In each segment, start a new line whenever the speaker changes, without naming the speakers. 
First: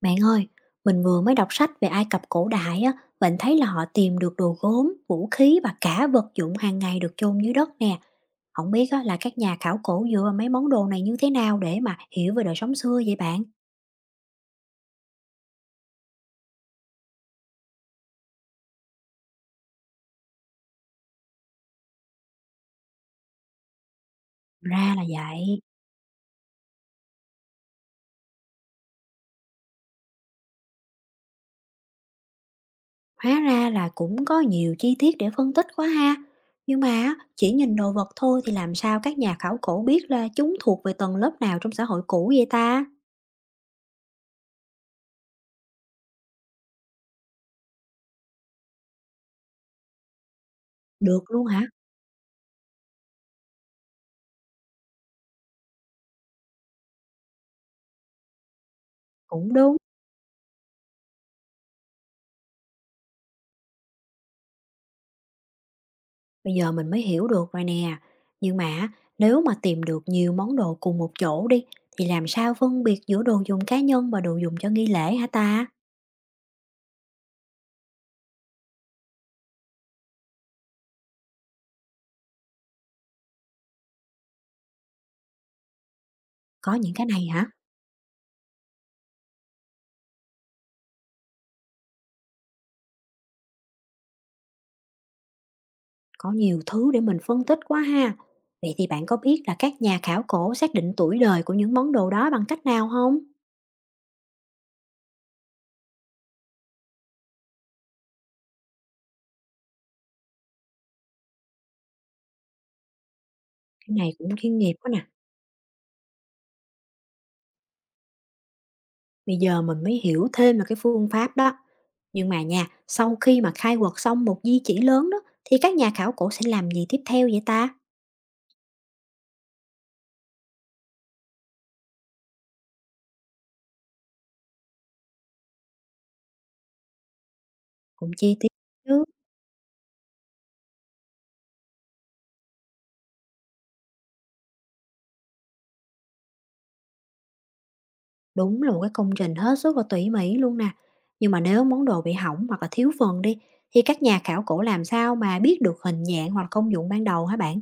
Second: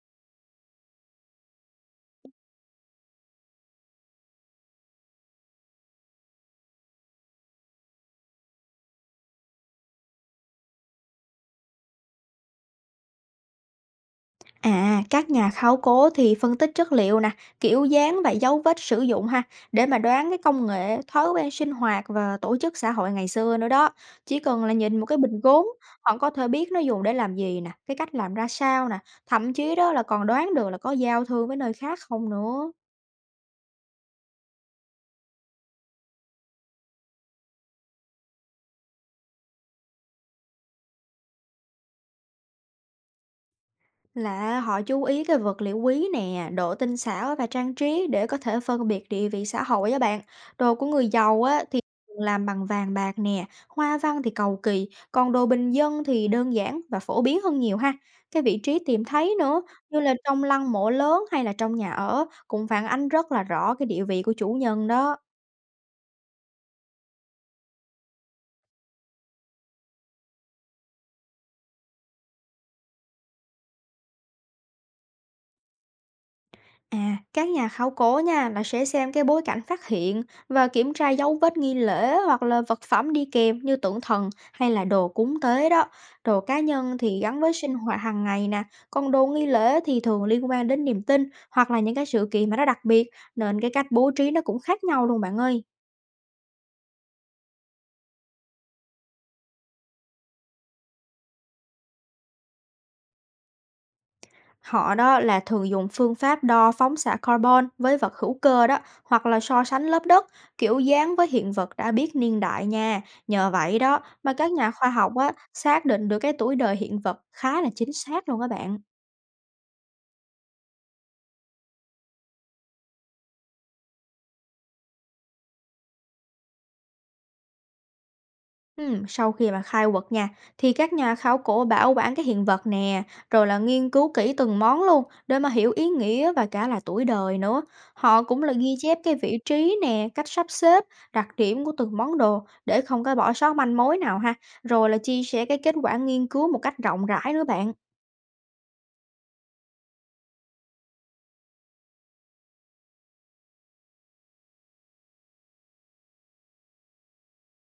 Bạn ơi, mình vừa mới đọc sách về Ai Cập cổ đại á, mình thấy là họ tìm được đồ gốm, vũ khí và cả vật dụng hàng ngày được chôn dưới đất nè. Không biết á, là các nhà khảo cổ dựa vào mấy món đồ này như thế nào để mà hiểu về đời sống xưa vậy bạn?
À, các nhà khảo cổ thì phân tích chất liệu nè, kiểu dáng và dấu vết sử dụng ha, để mà đoán cái công nghệ, thói quen sinh hoạt và tổ chức xã hội ngày xưa nữa đó. Chỉ cần là
Ra
nhìn
là
một cái bình
vậy,
gốm, họ có thể biết nó dùng để làm gì nè, cái cách làm ra sao nè, thậm chí đó là còn đoán được là có giao thương với nơi khác không nữa.
hóa ra là cũng có nhiều chi tiết để phân tích quá ha. Nhưng mà á, chỉ nhìn đồ vật thôi thì làm sao các nhà khảo cổ biết là chúng thuộc về tầng lớp nào trong xã hội cũ vậy ta?
Là họ chú ý cái vật liệu quý nè, độ tinh xảo và trang trí để có thể phân biệt địa vị xã hội á bạn. Đồ của người
Được
giàu
luôn
á
hả?
thì thường làm bằng vàng bạc nè, hoa văn thì cầu kỳ, còn đồ bình dân thì đơn giản và phổ biến hơn nhiều ha. Cái vị trí tìm thấy
Cũng
nữa,
đúng.
như là trong lăng mộ lớn hay là trong nhà ở cũng phản ánh rất là rõ cái địa vị của chủ nhân đó.
Bây giờ mình mới hiểu được rồi nè. Nhưng mà nếu mà tìm được nhiều món đồ cùng một chỗ đi thì làm sao phân biệt giữa đồ dùng cá nhân và đồ dùng cho nghi lễ hả ta?
À, các nhà khảo cổ nha là sẽ xem cái bối cảnh phát hiện và kiểm tra dấu vết nghi lễ hoặc là vật phẩm đi kèm như tượng thần hay là đồ cúng tế đó. Đồ cá
Có những
nhân
cái
thì
này
gắn
hả?
với sinh hoạt hàng ngày nè, còn đồ nghi lễ thì thường liên quan đến niềm tin hoặc là những cái sự kiện mà nó đặc biệt, nên cái cách bố trí nó cũng khác nhau luôn bạn ơi.
Có nhiều thứ để mình phân tích quá ha. Vậy thì bạn có biết là các nhà khảo cổ xác định tuổi đời của những món đồ đó bằng cách nào không?
Họ đó là thường dùng phương pháp đo phóng xạ carbon với vật hữu cơ đó, hoặc là so sánh lớp đất, kiểu dáng với hiện vật đã biết niên đại nha. Nhờ vậy
Cái
đó
này cũng
mà các
chuyên
nhà
nghiệp
khoa
quá nè.
học á, xác định được cái tuổi đời hiện vật khá là chính xác luôn các bạn.
Bây giờ mình mới hiểu thêm là cái phương pháp đó. Nhưng mà nha, sau khi mà khai quật xong một di chỉ lớn đó thì các nhà khảo cổ sẽ làm gì tiếp theo vậy ta?
Sau khi mà khai quật nha, thì các nhà khảo cổ bảo quản cái hiện vật nè, rồi là nghiên cứu kỹ từng món luôn để mà hiểu ý nghĩa và cả là tuổi đời nữa.
Cũng
Họ
chi
cũng
tiết
là ghi chép
chứ.
cái vị trí nè, cách sắp xếp, đặc điểm của từng món đồ để không có bỏ sót manh mối nào ha. Rồi là chia sẻ cái kết quả nghiên cứu một cách rộng rãi nữa bạn.
Đúng là một cái công trình hết sức là tỉ mỉ luôn nè. Nhưng mà nếu món đồ bị hỏng hoặc là thiếu phần đi, thì các nhà khảo cổ làm sao mà biết được hình dạng hoặc là công dụng ban đầu hả bạn?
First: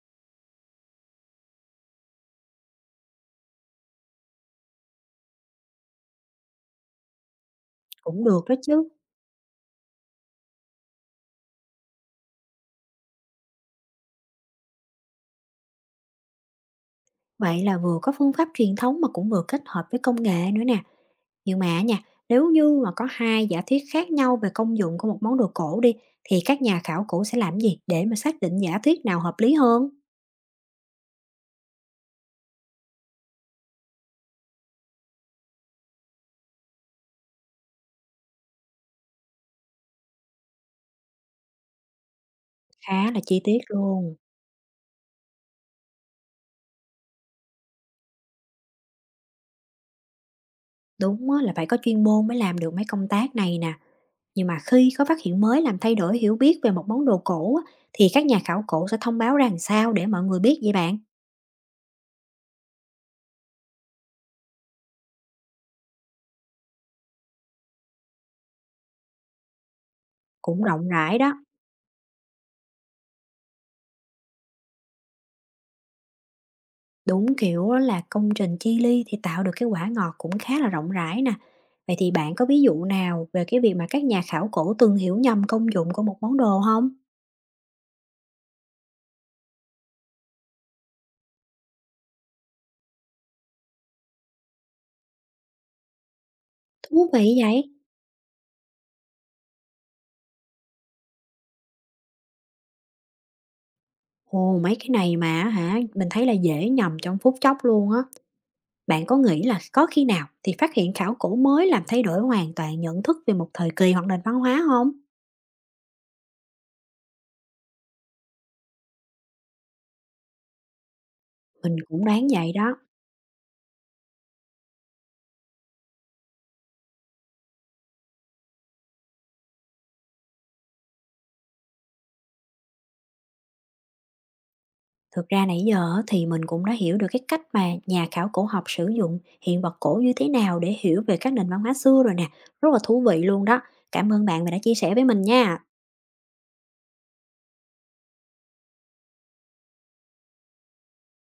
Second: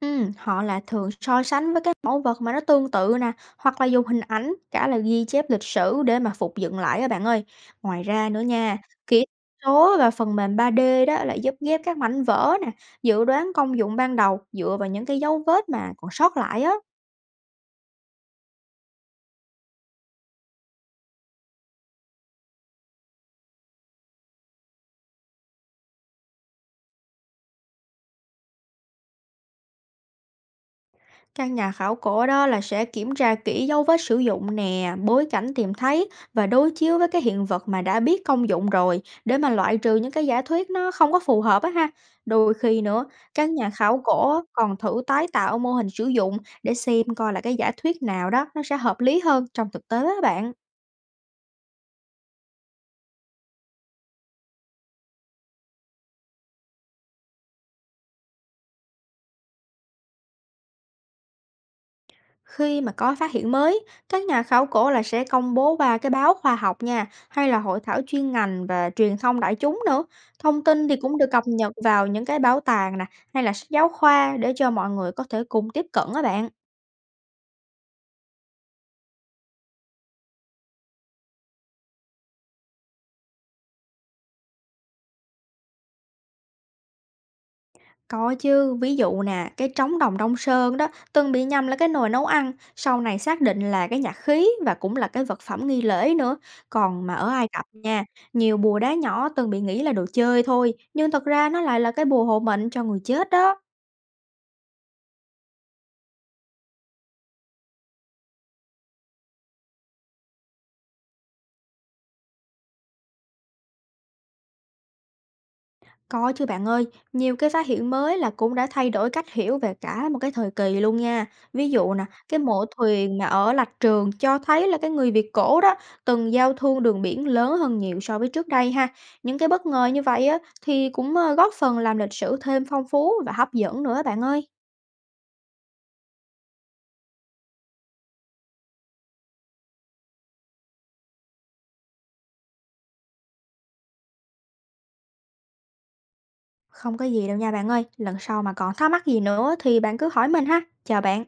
Họ là thường so sánh với các mẫu vật mà nó tương tự nè, hoặc là dùng hình ảnh, cả là ghi chép lịch sử để mà phục dựng lại các bạn ơi. Ngoài
Cũng
ra nữa
được đó
nha,
chứ.
kỹ thuật số và phần mềm 3D đó là giúp ghép các mảnh vỡ nè, dự đoán công dụng ban đầu dựa vào những cái dấu vết mà còn sót lại á.
Vậy là vừa có phương pháp truyền thống mà cũng vừa kết hợp với công nghệ nữa nè. Nhưng mà nha, nếu như mà có hai giả thuyết khác nhau về công dụng của một món đồ cổ đi, thì các nhà khảo cổ sẽ làm gì để mà xác định giả thuyết nào hợp lý hơn?
Các nhà khảo cổ đó là sẽ kiểm tra kỹ dấu vết sử dụng nè, bối cảnh tìm thấy và đối chiếu với cái hiện vật mà đã biết công dụng rồi để mà loại trừ những cái giả thuyết nó không có phù hợp á ha. Đôi khi nữa,
Khá là chi
các
tiết
nhà khảo
luôn.
cổ á, còn thử tái tạo mô hình sử dụng để xem coi là cái giả thuyết nào đó nó sẽ hợp lý hơn trong thực tế á bạn.
Đúng á, là phải có chuyên môn mới làm được mấy công tác này nè. Nhưng mà khi có phát hiện mới làm thay đổi hiểu biết về một món đồ cổ á, thì các nhà khảo cổ sẽ thông báo ra làm sao để mọi người biết vậy bạn?
Khi mà có phát hiện mới, các nhà khảo cổ là sẽ công bố qua cái báo khoa học nha, hay là hội thảo chuyên ngành và truyền thông đại chúng nữa.
Cũng
Thông tin
rộng
thì cũng
rãi
được
đó,
cập nhật vào những cái bảo tàng nè, hay là sách giáo khoa để cho mọi người có thể cùng tiếp cận á bạn.
đúng kiểu á là công trình chi ly thì tạo được cái quả ngọt cũng khá là rộng rãi nè. Vậy thì bạn có ví dụ nào về cái việc mà các nhà khảo cổ từng hiểu nhầm công dụng của một món đồ không?
Có chứ, ví dụ nè, cái trống đồng Đông Sơn đó từng bị nhầm là cái nồi nấu ăn, sau này xác định là cái nhạc khí và cũng là cái vật phẩm nghi lễ nữa. Còn
Thú
mà ở
vị
Ai
vậy.
Cập nha, nhiều bùa đá nhỏ từng bị nghĩ là đồ chơi thôi, nhưng thật ra nó lại là cái bùa hộ mệnh cho người chết đó.
Ồ, mấy cái này mà hả, mình thấy là dễ nhầm trong phút chốc luôn á. Bạn có nghĩ là có khi nào thì phát hiện khảo cổ mới làm thay đổi hoàn toàn nhận thức về một thời kỳ hoặc nền văn hóa không?
Có chứ bạn ơi, nhiều cái phát hiện mới là cũng đã thay đổi cách hiểu về cả một cái thời kỳ luôn nha. Ví
Mình
dụ nè,
cũng đoán
cái
vậy
mộ
đó.
thuyền mà ở Lạch Trường cho thấy là cái người Việt cổ đó từng giao thương đường biển lớn hơn nhiều so với trước đây ha. Những cái bất ngờ như vậy á thì cũng góp phần làm lịch sử thêm phong phú và hấp dẫn nữa bạn ơi.
Thực ra nãy giờ á, thì mình cũng đã hiểu được cái cách mà nhà khảo cổ học sử dụng hiện vật cổ như thế nào để hiểu về các nền văn hóa xưa rồi nè. Rất là thú vị luôn đó. Cảm ơn bạn vì đã chia sẻ với mình nha.
Không có gì đâu nha bạn ơi, lần sau mà còn thắc mắc gì nữa thì bạn cứ hỏi mình ha. Chào bạn.